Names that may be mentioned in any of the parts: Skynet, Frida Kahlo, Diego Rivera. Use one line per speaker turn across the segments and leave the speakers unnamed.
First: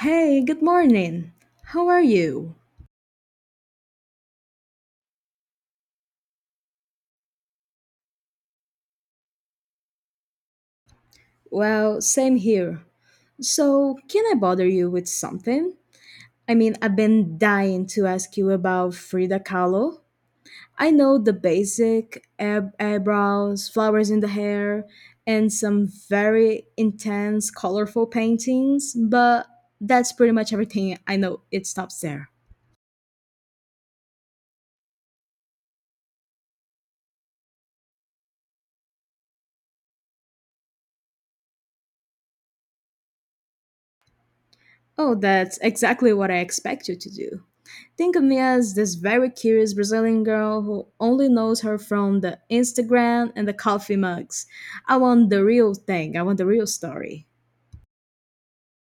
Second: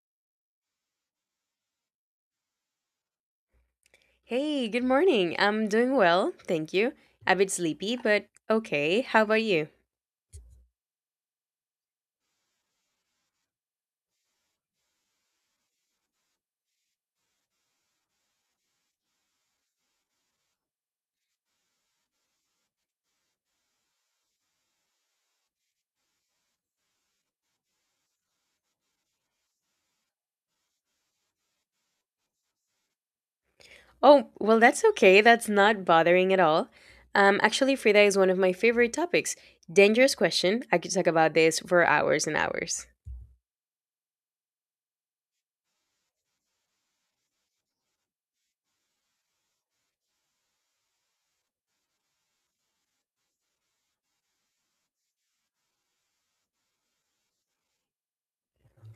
Hey, good morning. How are you?
Hey, good morning. I'm doing well, thank you. A bit sleepy, but okay. How about you?
Well, same here. So, can I bother you with something? I've been dying to ask you about Frida Kahlo. I know the basic eyebrows, flowers in the hair, and some very intense, colorful paintings, but that's pretty much everything I know. It stops there.
Oh, well, that's okay. That's not bothering at all. Actually, Frida is one of my favorite topics. Dangerous question. I could talk about this for hours and hours.
Oh, that's exactly what I expect you to do. Think of me as this very curious Brazilian girl who only knows her from the Instagram and the coffee mugs. I want the real thing, I want the real story.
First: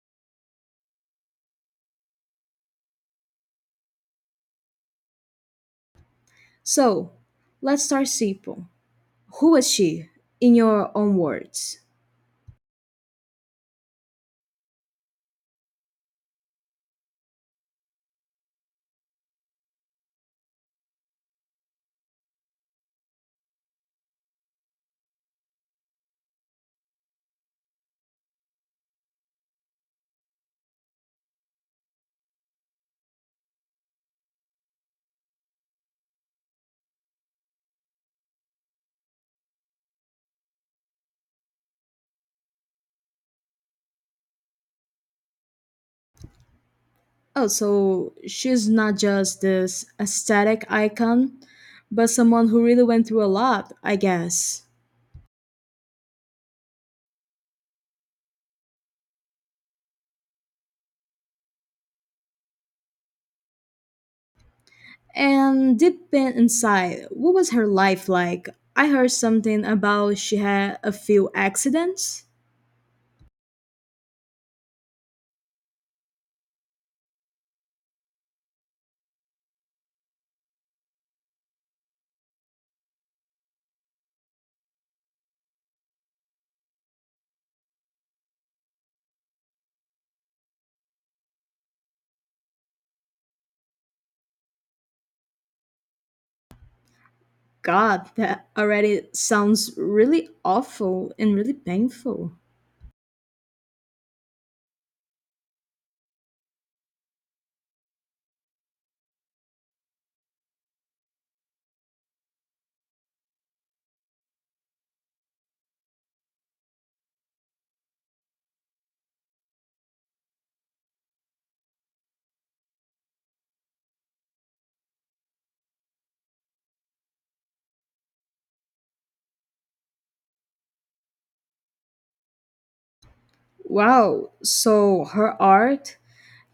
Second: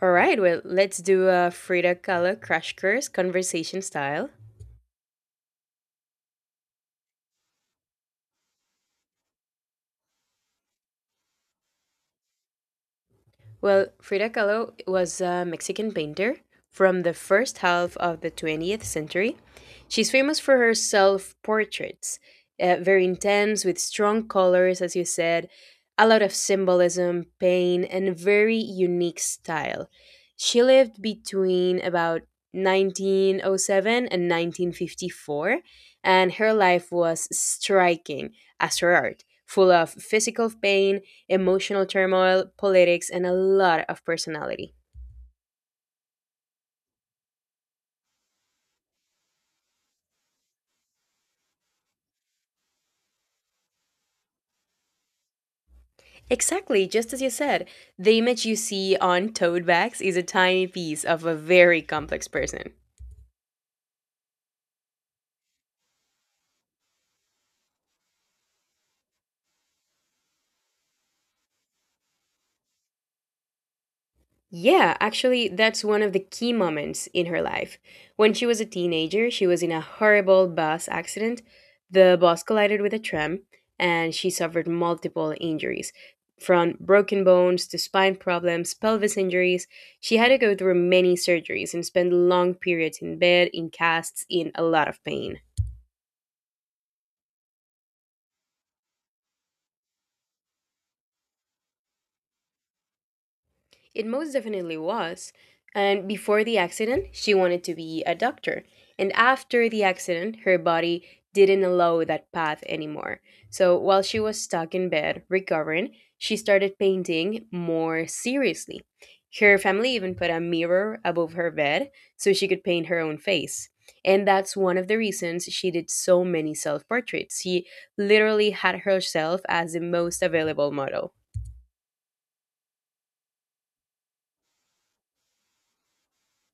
All right, well, let's do a Frida Kahlo crash course conversation style.
So, let's start Sipo. Who was she, in your own words?
Well, Frida Kahlo was a Mexican painter from the first half of the 20th century. She's famous for her self portraits, very intense, with strong colors, as you said, a lot of symbolism, pain, and a very unique style. She lived between about 1907 and 1954, and her life was striking as her art, full of physical pain, emotional turmoil, politics, and a lot of personality.
Oh, so she's not just this aesthetic icon, but someone who really went through a lot, I guess.
Exactly, just as you said, the image you see on tote bags is a tiny piece of a very complex person.
And deep inside, what was her life like? I heard something about she had a few accidents.
Yeah, actually, that's one of the key moments in her life. When she was a teenager, she was in a horrible bus accident. The bus collided with a tram, and she suffered multiple injuries from broken bones to spine problems, pelvis injuries. She had to go through many surgeries and spend long periods in bed, in casts, in a lot of pain.
God, that already sounds really awful and really painful.
It most definitely was. And before the accident, she wanted to be a doctor. And after the accident, her body didn't allow that path anymore. So while she was stuck in bed recovering, she started painting more seriously. Her family even put a mirror above her bed so she could paint her own face. And that's one of the reasons she did so many self portraits. She literally had herself as the most available model.
Wow, so her art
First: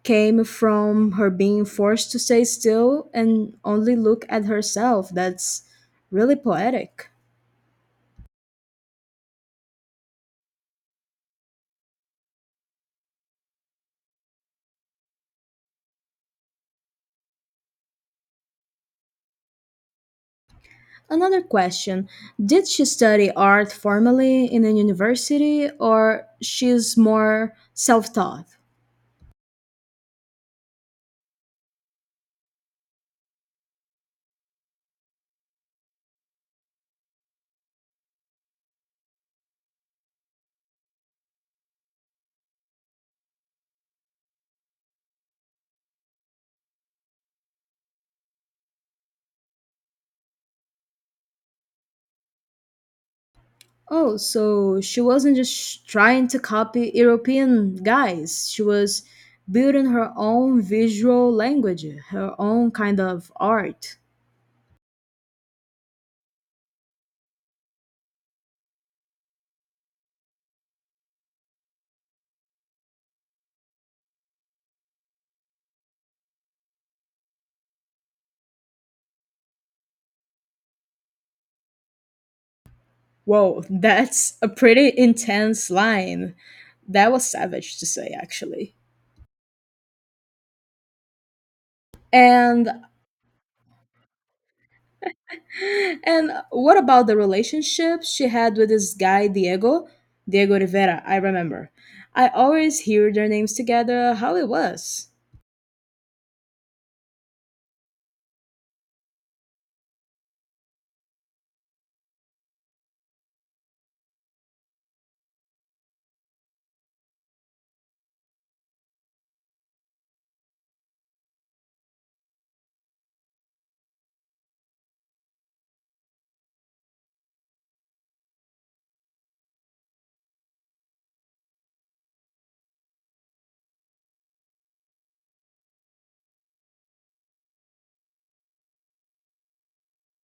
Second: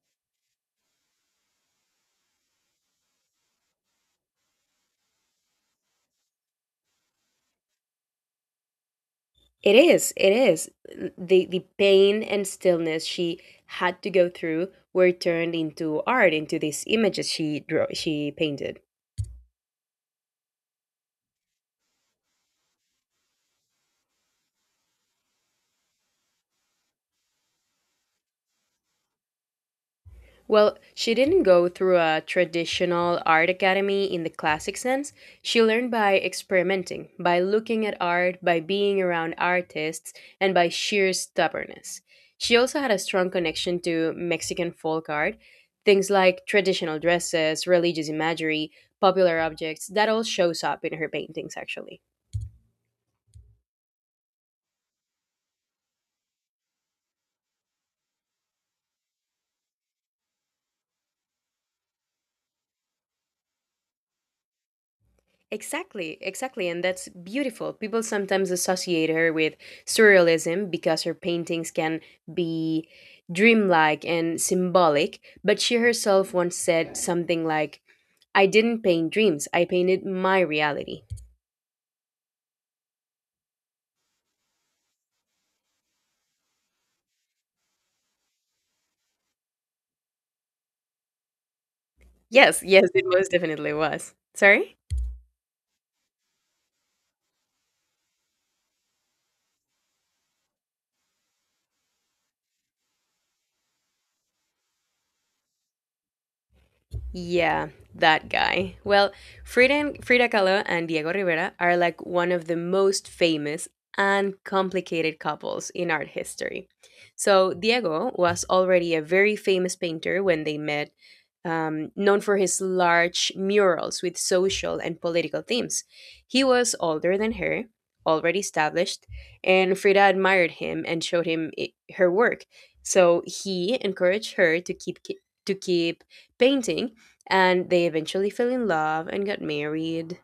came from her being forced to stay still and only look at herself. That's really poetic.
It is. It is. The pain and stillness she had to go through were turned into art, into these images she drew, she painted.
Another question. Did she study art formally in a university, or she's more self taught?
Well, she didn't go through a traditional art academy in the classic sense. She learned by experimenting, by looking at art, by being around artists, and by sheer stubbornness. She also had a strong connection to Mexican folk art, things like traditional dresses, religious imagery, popular objects, that all shows up in her paintings actually.
Oh, so she wasn't just trying to copy European guys. She was building her own visual language, her own kind of art.
Exactly, exactly, and that's beautiful. People sometimes associate her with surrealism because her paintings can be dreamlike and symbolic, but she herself once said something like, "I didn't paint dreams, I painted my reality."
Whoa, that's a pretty intense line. That was savage to say, actually.
Yes,
And
yes, it most definitely was. Sorry?
and what about the relationship she had with this guy Diego, Diego Rivera? I remember. I always hear their names together. How it was?
Yeah, that guy. Well, Frida Kahlo and Diego Rivera are like one of the most famous and complicated couples in art history. So, Diego was already a very famous painter when they met, known for his large murals with social and political themes. He was older than her, already established, and Frida admired him and showed him I her work. So he encouraged her to keep painting, and they eventually fell in love and got married.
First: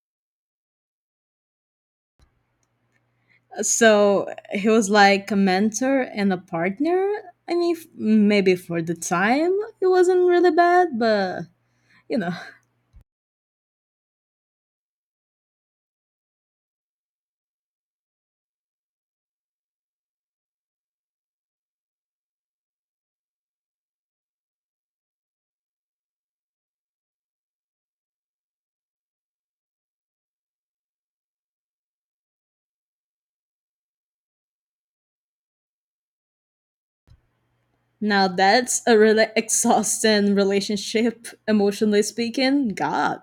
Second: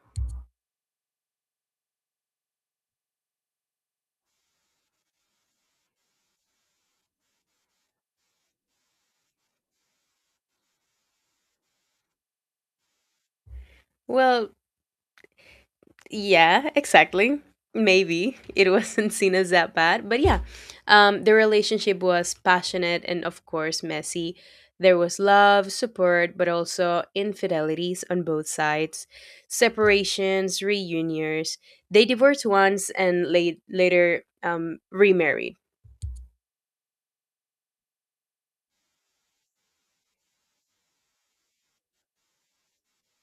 So he was like a mentor and a partner. Maybe for the time it wasn't really bad, but you know,
Well, yeah, exactly. Maybe it wasn't seen as that bad, but yeah, the relationship was passionate and, of course, messy. There was love, support, but also infidelities on both sides, separations, reunions. They divorced once and later, remarried.
now that's a really exhausting relationship, emotionally speaking. God,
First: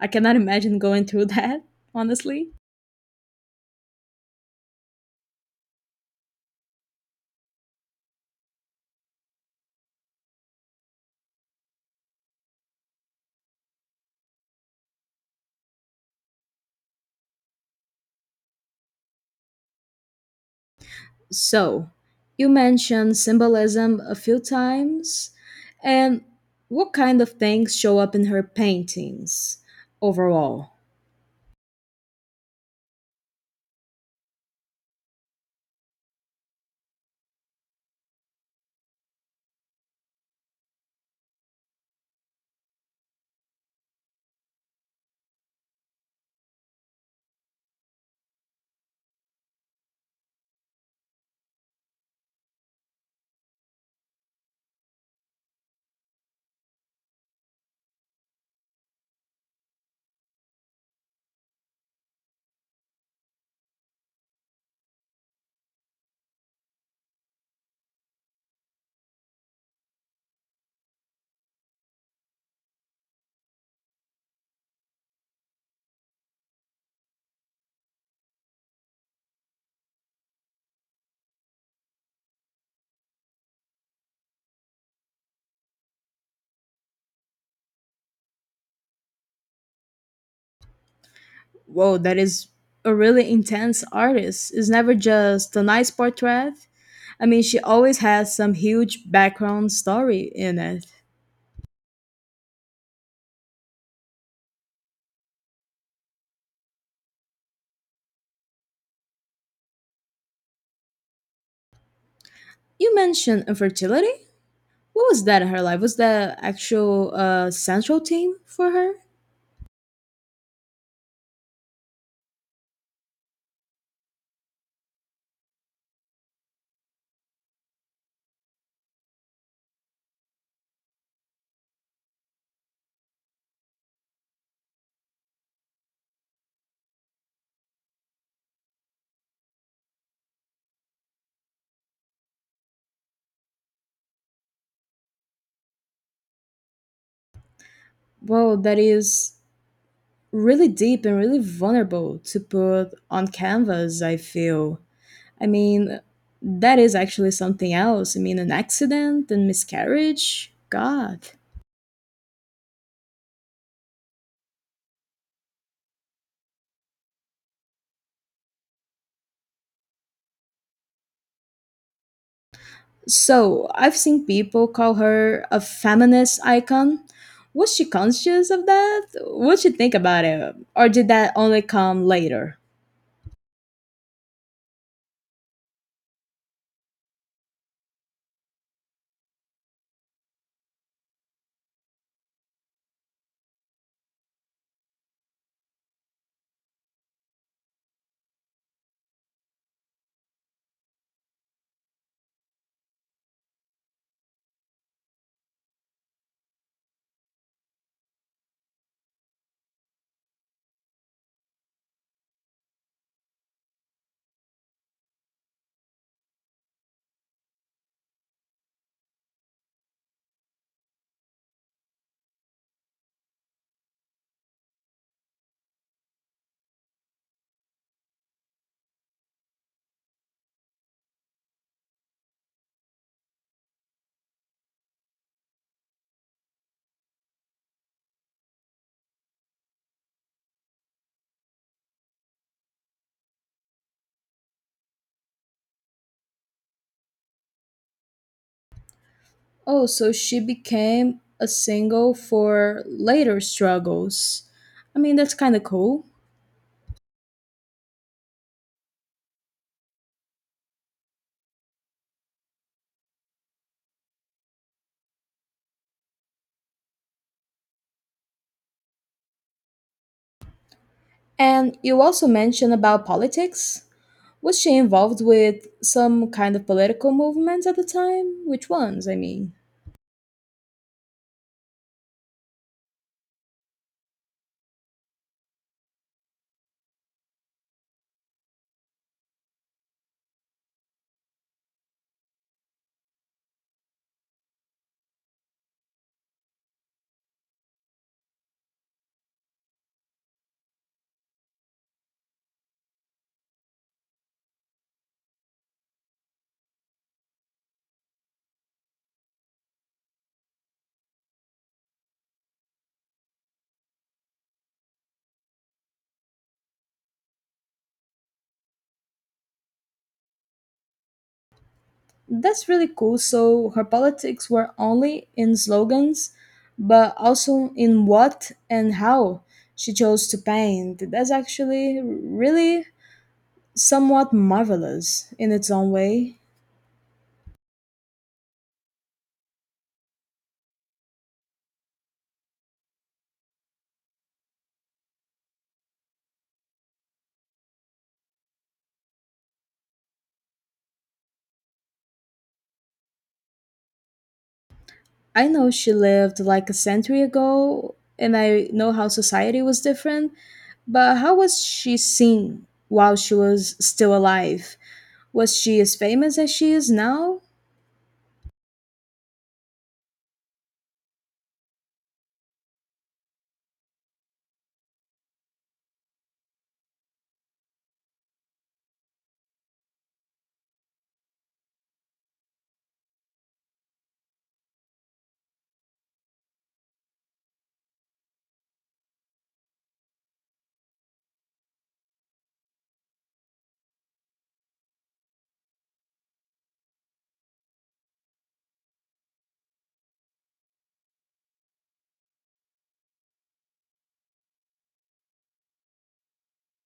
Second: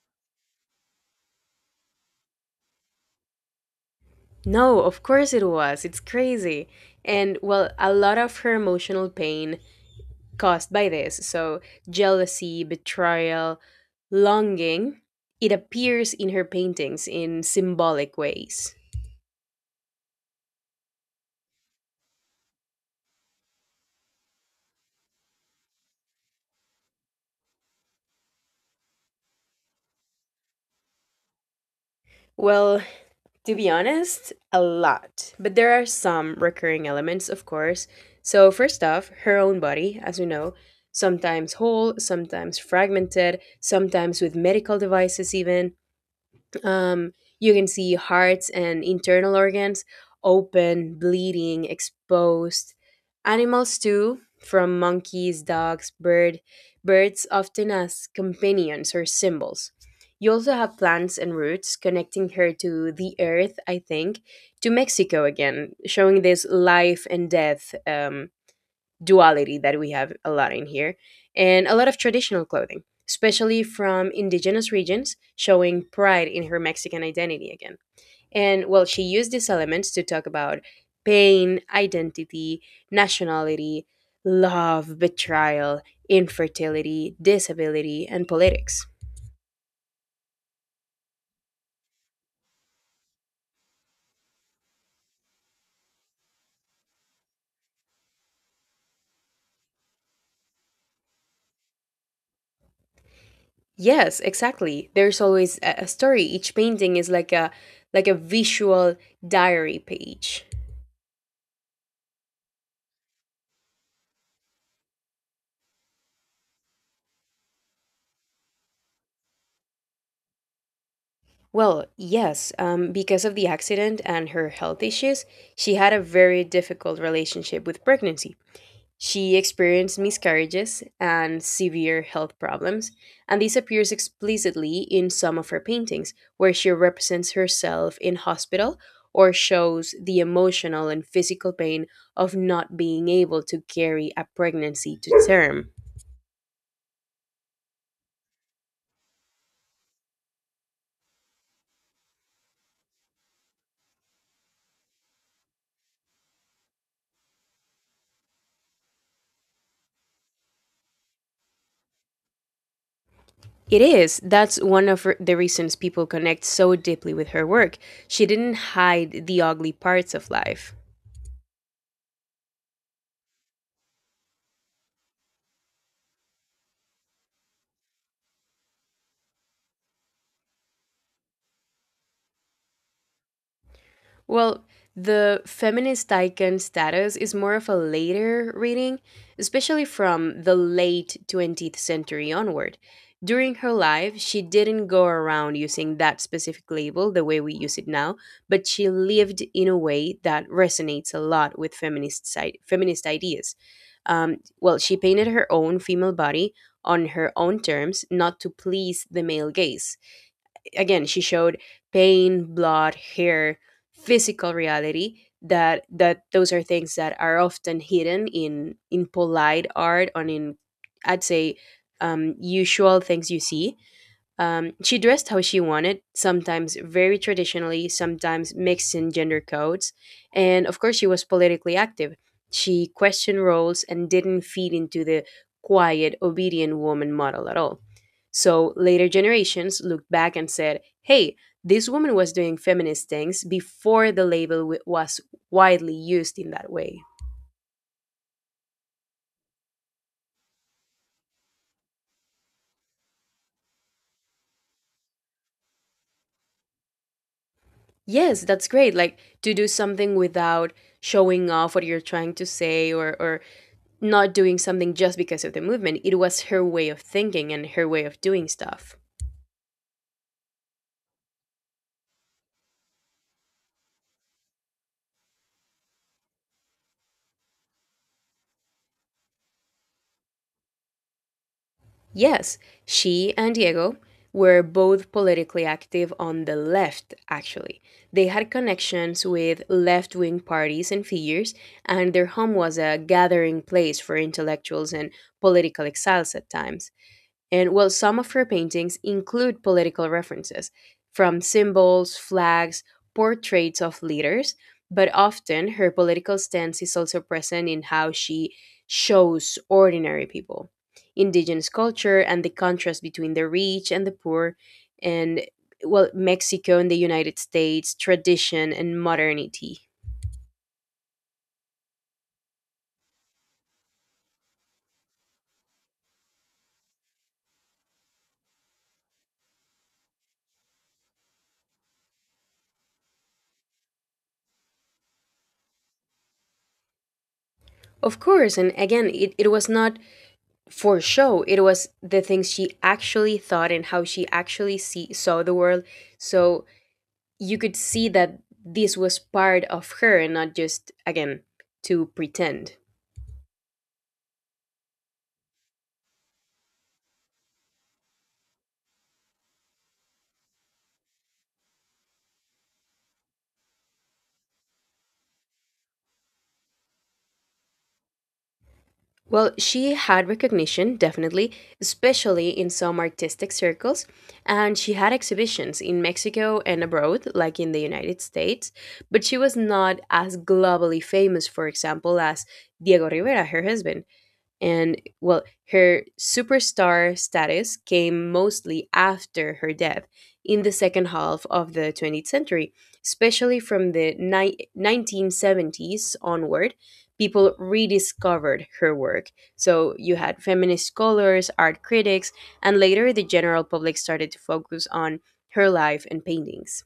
I cannot imagine going through that, honestly.
No, of course it was. It's crazy. And well, a lot of her emotional pain caused by this. So, jealousy, betrayal, longing. It appears in her paintings in symbolic ways.
So, you mentioned symbolism a few times, and what kind of things show up in her paintings overall?
Well, to be honest, a lot. But there are some recurring elements, of course. So, first off, her own body, as we know, sometimes whole, sometimes fragmented, sometimes with medical devices, even. Um, you can see hearts and internal organs open, bleeding, exposed. Animals too, from monkeys, dogs, birds often as companions or symbols. You also have plants and roots connecting her to the earth, I think, to Mexico again, showing this life and death duality that we have a lot in here, and a lot of traditional clothing, especially from indigenous regions, showing pride in her Mexican identity again. And well, she used these elements to talk about pain, identity, nationality, love, betrayal, infertility, disability, and politics.
Whoa, that is a really intense artist. It's never just a nice portrait. She always has some huge background story in it.
Yes, exactly. There's always a story. Each painting is like a visual diary page.
You mentioned infertility. What was that in her life? Was that actual central theme for her?
Well, yes, because of the accident and her health issues, she had a very difficult relationship with pregnancy. She experienced miscarriages and severe health problems, and this appears explicitly in some of her paintings, where she represents herself in hospital or shows the emotional and physical pain of not being able to carry a pregnancy to term.
Whoa, that is really deep and really vulnerable to put on canvas. I feel. I mean, that is actually something else. An accident and miscarriage. God.
It is. That's one of the reasons people connect so deeply with her work. She didn't hide the ugly parts of life.
So I've seen people call her a feminist icon. Was she conscious of that? What'd she think about it? Or did that only come later?
Well, the feminist icon status is more of a later reading, especially from the late 20th century onward. During her life, she didn't go around using that specific label the way we use it now, but she lived in a way that resonates a lot with feminist ideas. Well, she painted her own female body on her own terms, not to please the male gaze. Again, she showed pain, blood, hair, physical reality that those are things that are often hidden in polite art and in, I'd say, usual things you see. She dressed how she wanted, sometimes very traditionally, sometimes mixing gender codes. And of course, she was politically active. She questioned roles and didn't feed into the quiet, obedient woman model at all. So later generations looked back and said, hey, this woman was doing feminist things before the label was widely used in that way.
Oh, so she became a single for later struggles. That's kind of cool.
Yes, that's great. Like to do something without showing off what you're trying to say or not doing something just because of the movement. It was her way of thinking and her way of doing stuff.
And you also mentioned about politics. Was she involved with some kind of political movements at the time? Which ones, I mean?
Yes, she and Diego were both politically active on the left, actually. They had connections with left wing parties and figures, and their home was a gathering place for intellectuals and political exiles at times. And well, some of her paintings include political references, from symbols, flags, portraits of leaders, but often her political stance is also present in how she shows ordinary people, indigenous culture, and the contrast between the rich and the poor, and well, Mexico and the United States, tradition and modernity.
That's really cool. So her politics were only in slogans, but also in what and how she chose to paint. That's actually really somewhat marvelous in its own way.
Of course, and again, it was not for show. It was the things she actually thought and how she actually saw the world, so you could see that this was part of her and not just, again, to pretend.
I know she lived like a century ago, and I know how society was different, but how was she seen while she was still alive? Was she as famous as she is now?
Well, she had recognition, definitely, especially in some artistic circles, and she had exhibitions in Mexico and abroad, like in the United States, but she was not as globally famous, for example, as Diego Rivera, her husband. And well, her superstar status came mostly after her death in the second half of the 20th century, especially from the 1970s onward. People rediscovered her work. So you had feminist scholars, art critics, and later the general public started to focus on her life and paintings.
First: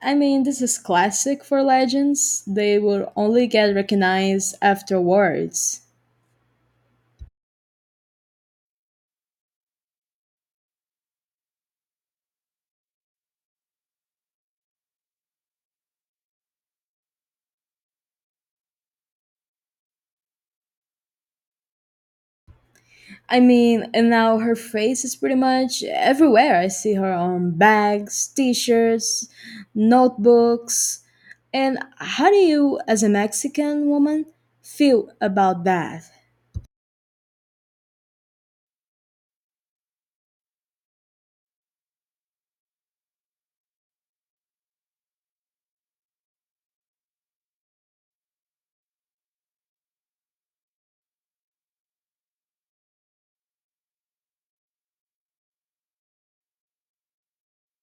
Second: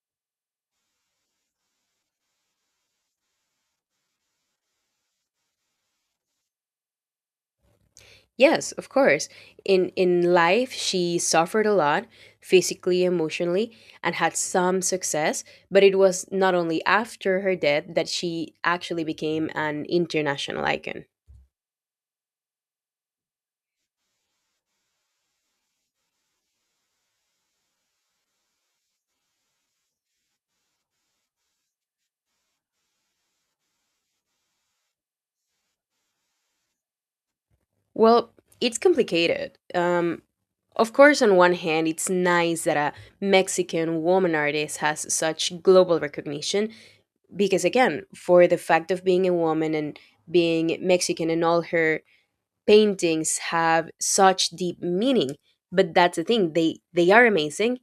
This is classic for legends. They will only get recognized afterwards.
Yes, of course. In life, she suffered a lot, physically, emotionally, and had some success, but it was not only after her death that she actually became an international icon.
And now her face is pretty much everywhere. I see her on bags, t shirts, notebooks. And how do you, as a Mexican woman, feel about that?
Well, it's complicated. Of course, on one hand, it's nice that a Mexican woman artist has such global recognition because, again, for the fact of being a woman and being Mexican and all her paintings have such deep meaning. But that's the thing, they are amazing.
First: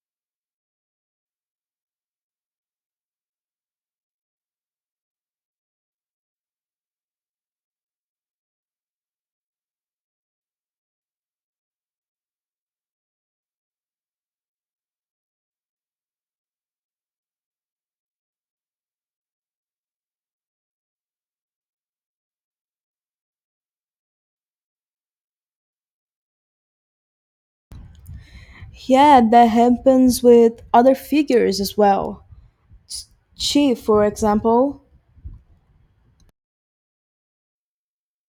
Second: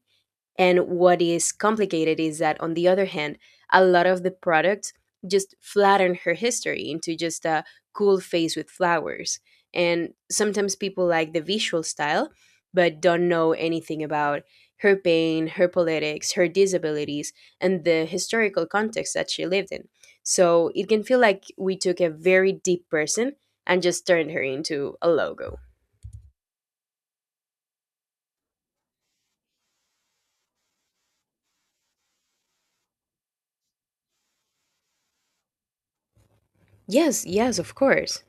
And what is complicated is that, on the other hand, a lot of the products just flatten her history into just a cool face with flowers. And sometimes people like the visual style, but don't know anything about her pain, her politics, her disabilities, and the historical context that she lived in. So it can feel like we took a very deep person and just turned her into a logo.
Yeah, that happens with other figures as well. She, for example,
Yes, yes, of course.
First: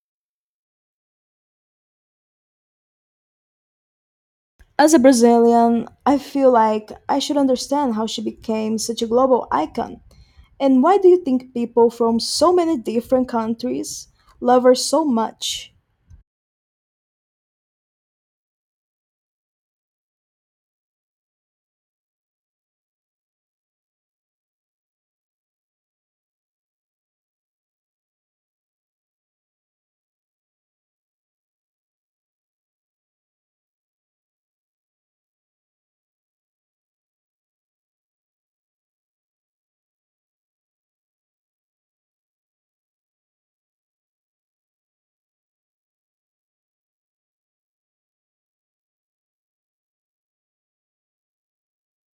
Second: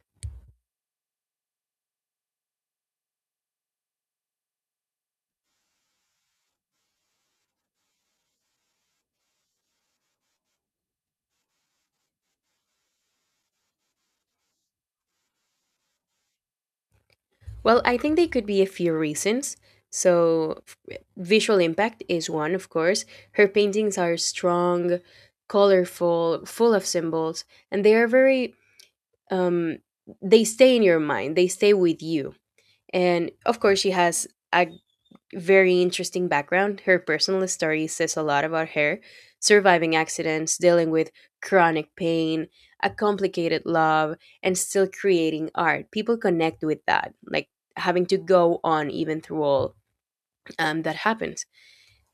as a Brazilian, I feel like I should understand how she became such a global icon. And why do you think people from so many different countries love her so much?
Well, I think they could be a few reasons. So, visual impact is one, of course. Her paintings are strong, colorful, full of symbols, and um, they stay in your mind, they stay with you. And of course, she has a very interesting background. Her personal story says a lot about her surviving accidents, dealing with chronic pain, a complicated love, and still creating art. People connect with that, like having to go on even through all that happens.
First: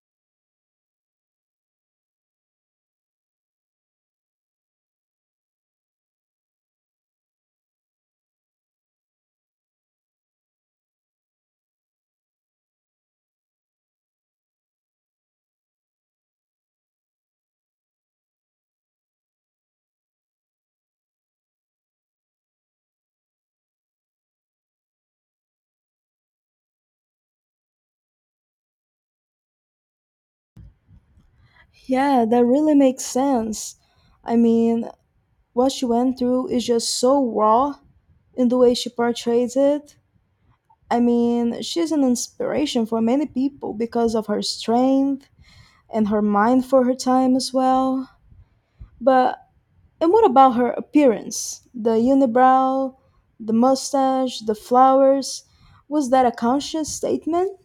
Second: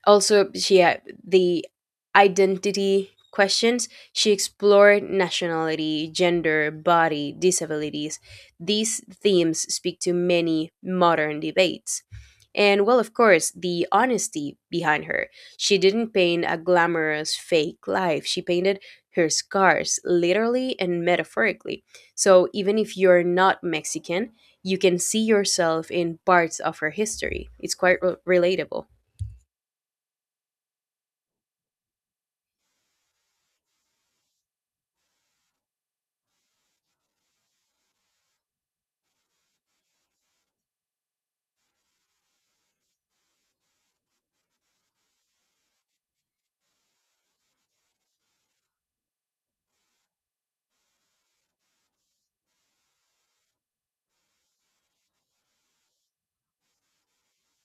Also, she had the identity questions. She explored nationality, gender, body, disabilities. These themes speak to many modern debates. And well, of course, the honesty behind her. She didn't paint a glamorous fake life. She painted her scars, literally and metaphorically. So even if you're not Mexican, you can see yourself in parts of her history. It's quite relatable.
Yeah, that really makes sense. I mean, what she went through is just so raw in the way she portrays it. She's an inspiration for many people because of her strength and her mind for her time as well. But and what about her appearance? The unibrow, the mustache, the flowers. Was that a conscious statement?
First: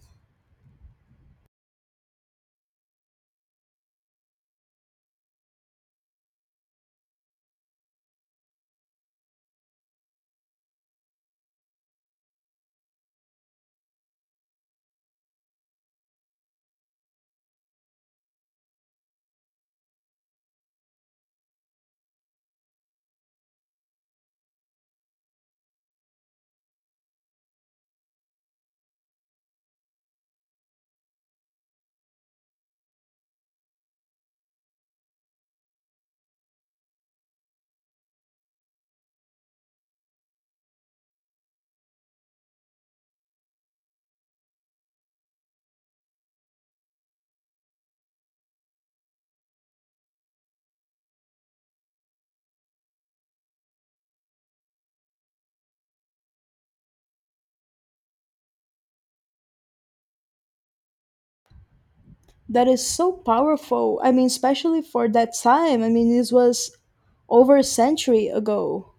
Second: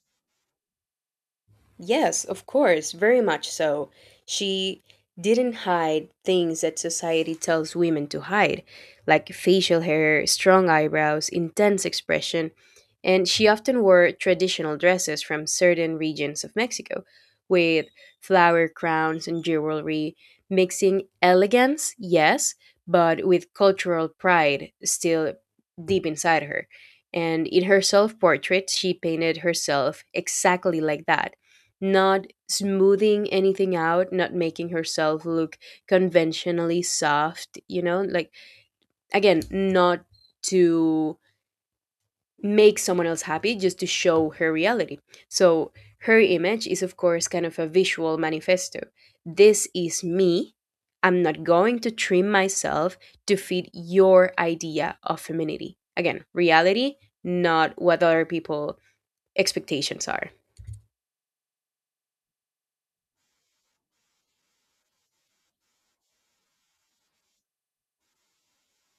Yes, of course, very much so. She didn't hide things that society tells women to hide, like facial hair, strong eyebrows, intense expression, and she often wore traditional dresses from certain regions of Mexico, with flower crowns and jewelry, mixing elegance, yes, but with cultural pride still deep inside her. And in her self portrait, she painted herself exactly like that, not smoothing anything out, not making herself look conventionally soft, Like, again, not to make someone else happy, just to show her reality. So, her image is, of course, kind of a visual manifesto. This is me. I'm not going to trim myself to fit your idea of femininity. Again, reality, not what other people expectations are.
That is so powerful. Especially for that time. This was over a century ago.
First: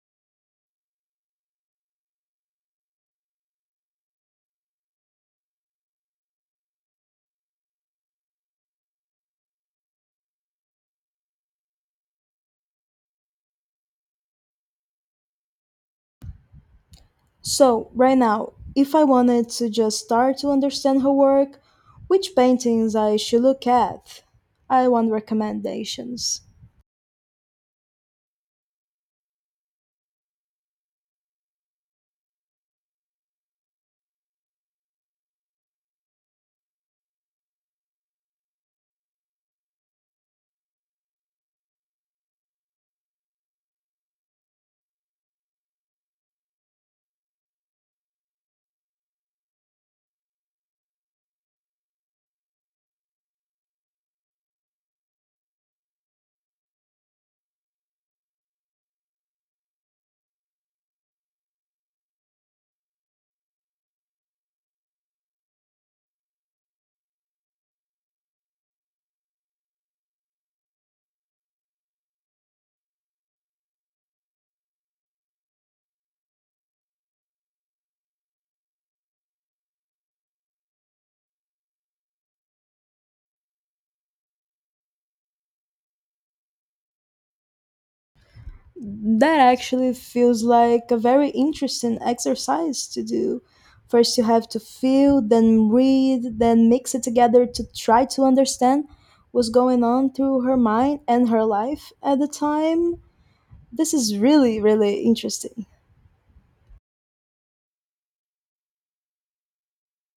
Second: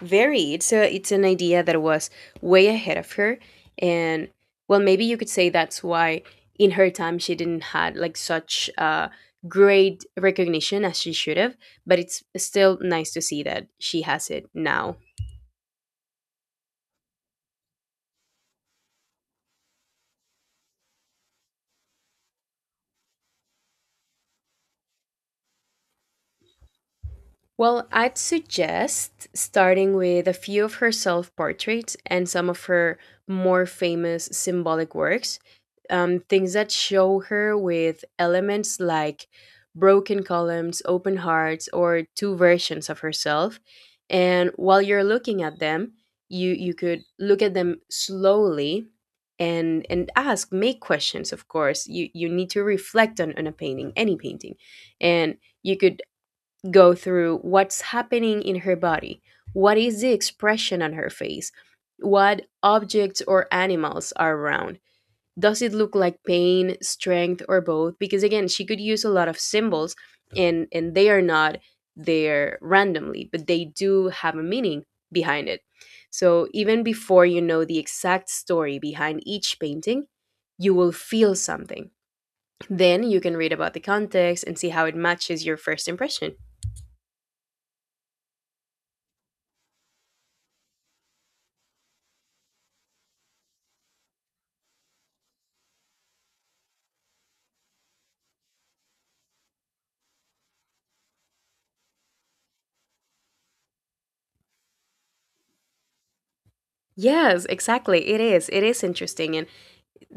Very. It's an idea that was way ahead of her, and well, maybe you could say that's why in her time she didn't had like such great recognition as she should have. But it's still nice to see that she has it now.
So, right now, if I wanted to just start to understand her work, which paintings I should look at? I want recommendations.
Well, I'd suggest starting with a few of her self portraits and some of her more famous symbolic works, things that show her with elements like broken columns, open hearts, or two versions of herself. And while you're looking at them, you could look at them slowly and ask, make questions. Of course you need to reflect on a painting, any painting, and you could go through what's happening in her body, what is the expression on her face, what objects or animals are around. Does it look like pain, strength, or both? Because again, she could use a lot of symbols, and they are not there randomly, but they do have a meaning behind it. So even before you know the exact story behind each painting, you will feel something. Then you can read about the context and see how it matches your first impression.
That actually feels like a very interesting exercise to do. First, you have to feel, then read, then mix it together to try to understand what's going on through her mind and her life at the time. This is really, really interesting.
Yes, exactly. It is. It is interesting. And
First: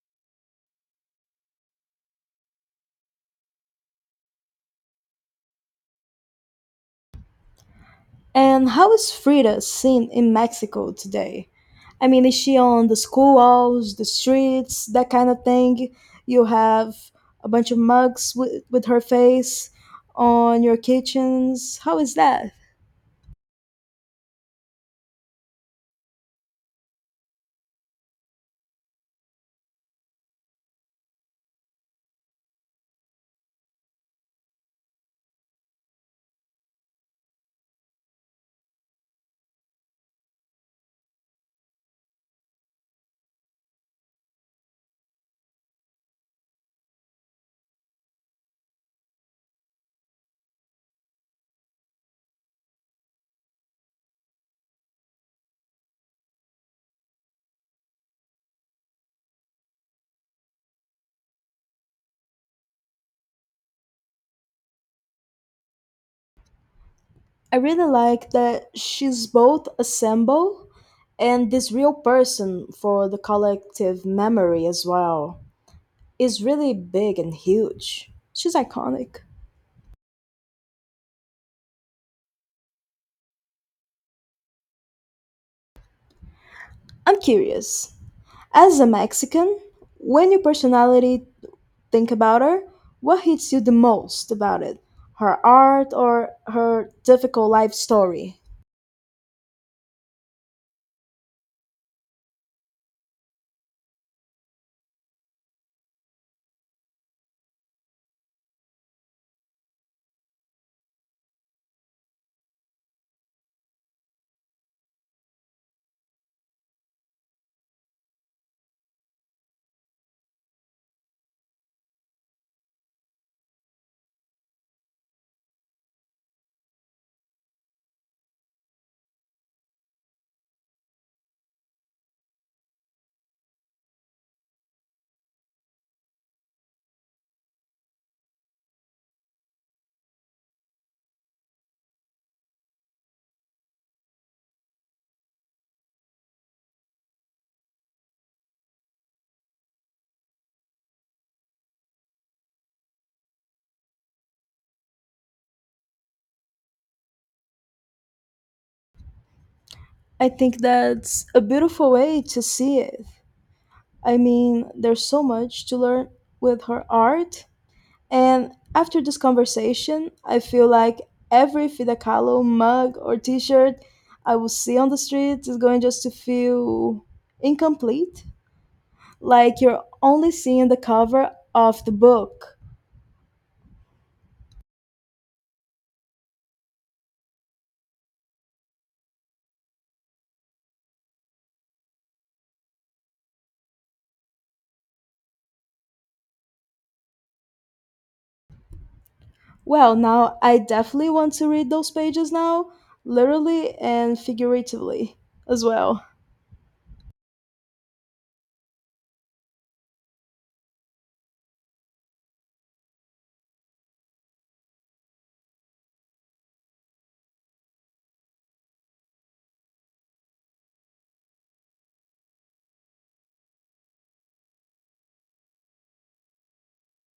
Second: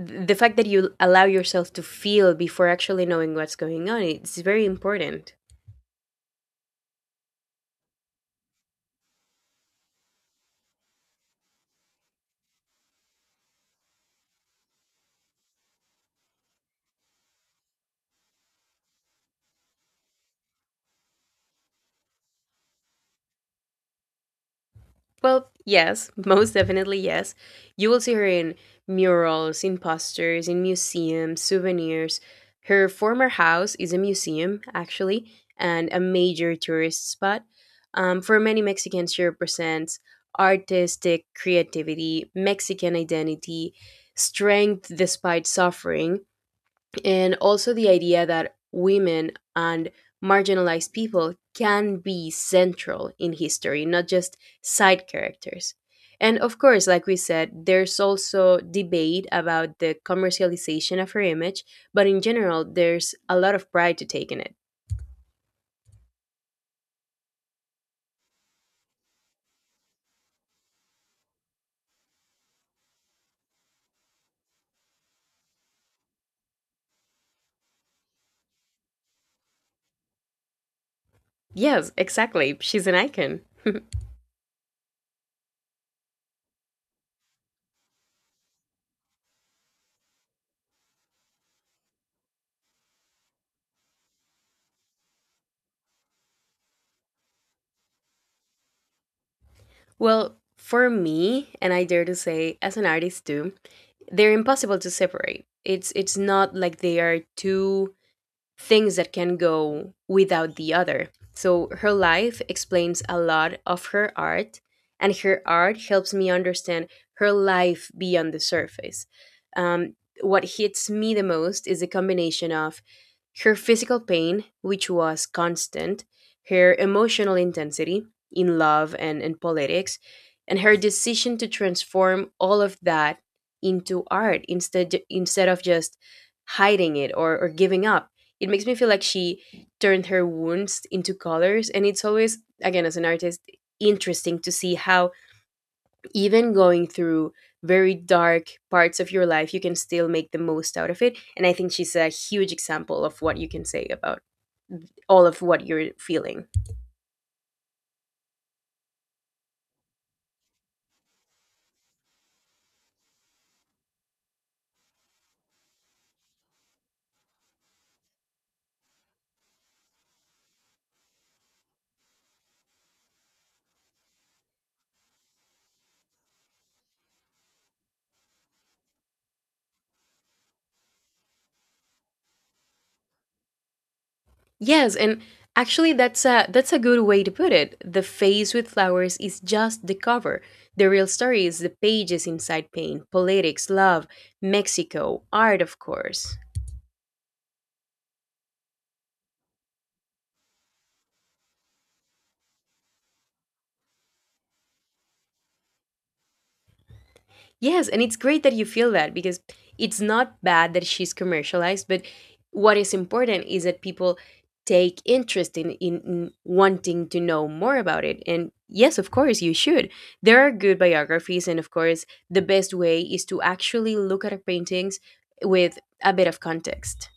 the fact that you allow yourself to feel before actually knowing what's going on, it's very important.
And how is Frida seen in Mexico today? Is she on the school walls, the streets, that kind of thing? You have a bunch of mugs with her face on your kitchens. How is that?
Well, yes, most definitely yes. You will see her in murals, in posters, in museums, souvenirs. Her former house is a museum, actually, and a major tourist spot. For many Mexicans, she represents artistic creativity, Mexican identity, strength despite suffering, and also the idea that women and marginalized people can be central in history, not just side characters. And of course, like we said, there's also debate about the commercialization of her image, but in general, there's a lot of pride to take in it.
I really like that she's both a symbol and this real person for the collective memory as well is really big and huge. She's iconic.
Yes, exactly. She's an icon.
I'm curious. As a Mexican, when your personality think about her, what hits you the most about it? Her art or her difficult life story?
Well, for me, and I dare to say as an artist too, they're impossible to separate. It's not like they are two things that can go without the other. So her life explains a lot of her art, and her art helps me understand her life beyond the surface. Um, what hits me the most is the combination of her physical pain, which was constant, her emotional intensity in love and politics, and her decision to transform all of that into art instead of just hiding it, or giving up. It makes me feel like she turned her wounds into colors, and it's always, again, as an artist, interesting to see how even going through very dark parts of your life you can still make the most out of it. And I think she's a huge example of what you can say about all of what you're feeling.
I think that's a beautiful way to see it. There's so much to learn with her art. And after this conversation, I feel like every Frida Kahlo mug or t shirt I will see on the street is going just to feel incomplete. Like you're only seeing the cover of the book.
Yes, and actually that's a good way to put it. The face with flowers is just the cover. The real story is the pages inside: pain, politics, love, Mexico, art, of course.
Well, now I definitely want to read those pages now, literally and figuratively as well.
Yes, and it's great that you feel that, because it's not bad that she's commercialized, but what is important is that people take interest in, in wanting to know more about it. And yes, of course, you should. There are good biographies, and of course, the best way is to actually look at her paintings with a bit of context.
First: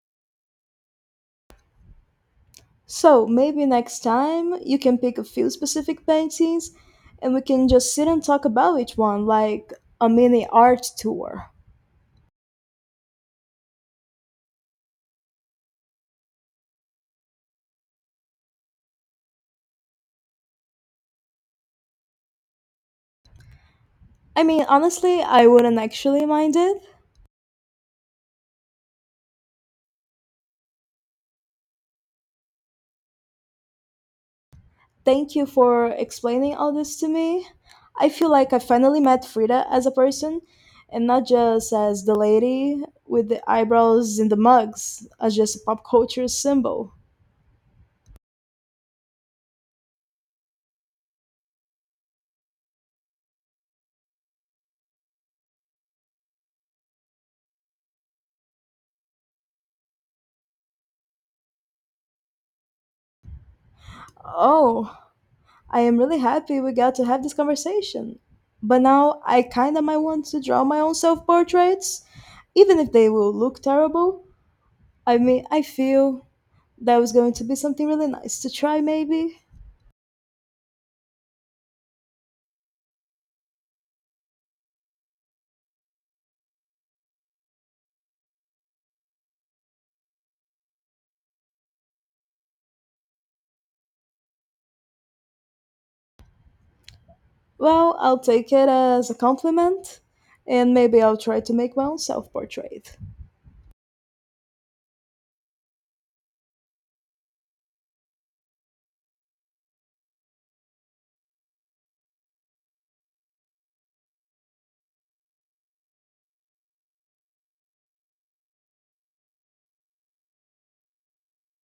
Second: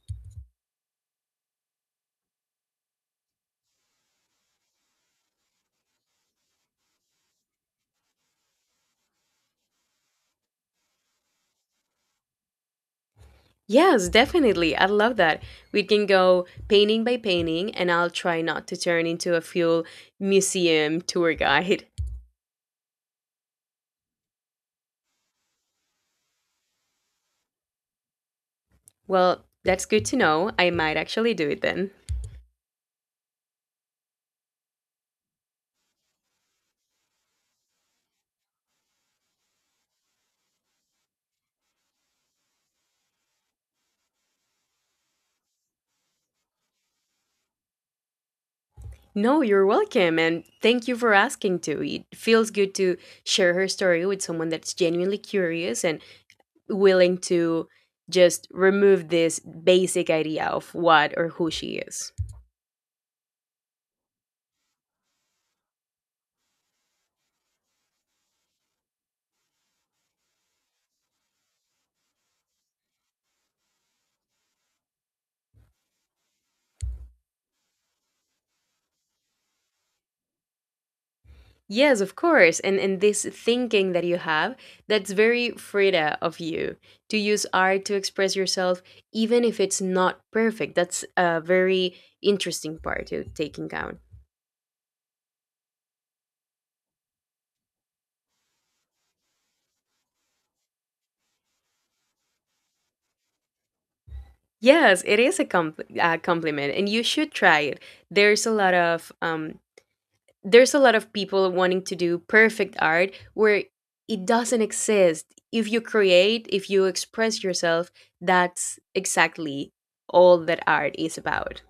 So maybe next time you can pick a few specific paintings and we can just sit and talk about each one like a mini art tour.
Yes, definitely. I love that. We can go painting by painting, and I'll try not to turn into a full museum tour guide.
Honestly, I wouldn't actually mind it.
Well, that's good to know. I might actually do it then.
Thank you for explaining all this to me. I feel like I finally met Frida as a person and not just as the lady with the eyebrows in the mugs, as just a pop culture symbol.
No, you're welcome. And thank you for asking too. It feels good to share her story with someone that's genuinely curious and willing to just remove this basic idea of what or who she is.
Oh, I am really happy we got to have this conversation. But now I kind of might want to draw my own self portraits, even if they will look terrible. I mean, I feel that was going to be something really nice to try, maybe.
Yes, of course. And this thinking that you have, that's very Frida of you, to use art to express yourself even if it's not perfect. That's a very interesting part to take in account.
Well, I'll take it as a compliment, and maybe I'll try to make my own self portrait.
Yes, it is a compliment, and you should try it. There's a lot of there's a lot of people wanting to do perfect art where it doesn't exist. If you create, if you express yourself, that's exactly all that art is about.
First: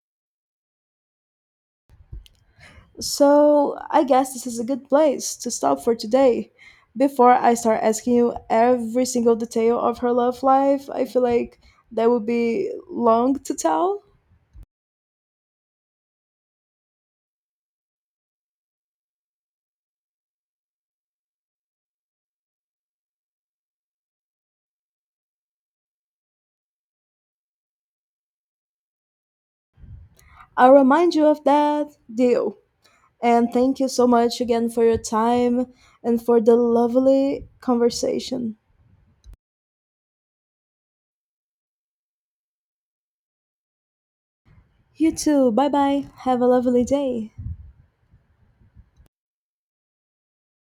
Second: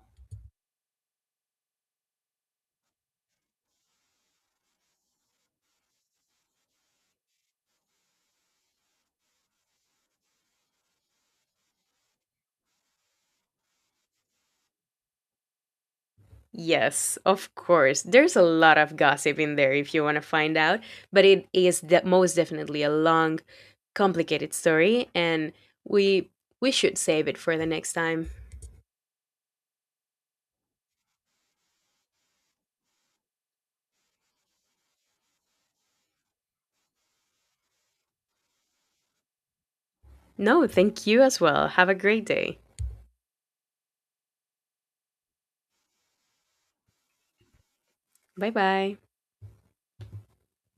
So, I guess this is a good place to stop for today. Before I start asking you every single detail of her love life, I feel like that would be long to tell.
Yes, of course. There's a lot of gossip in there if you want to find out, but it is most definitely a long, complicated story, and we we should save it for the next time.
I'll remind you of that deal. And thank you so much again for your time and for the lovely conversation.
No, thank you as well. Have a great day.
You too. Bye bye. Have a lovely day.
Bye bye.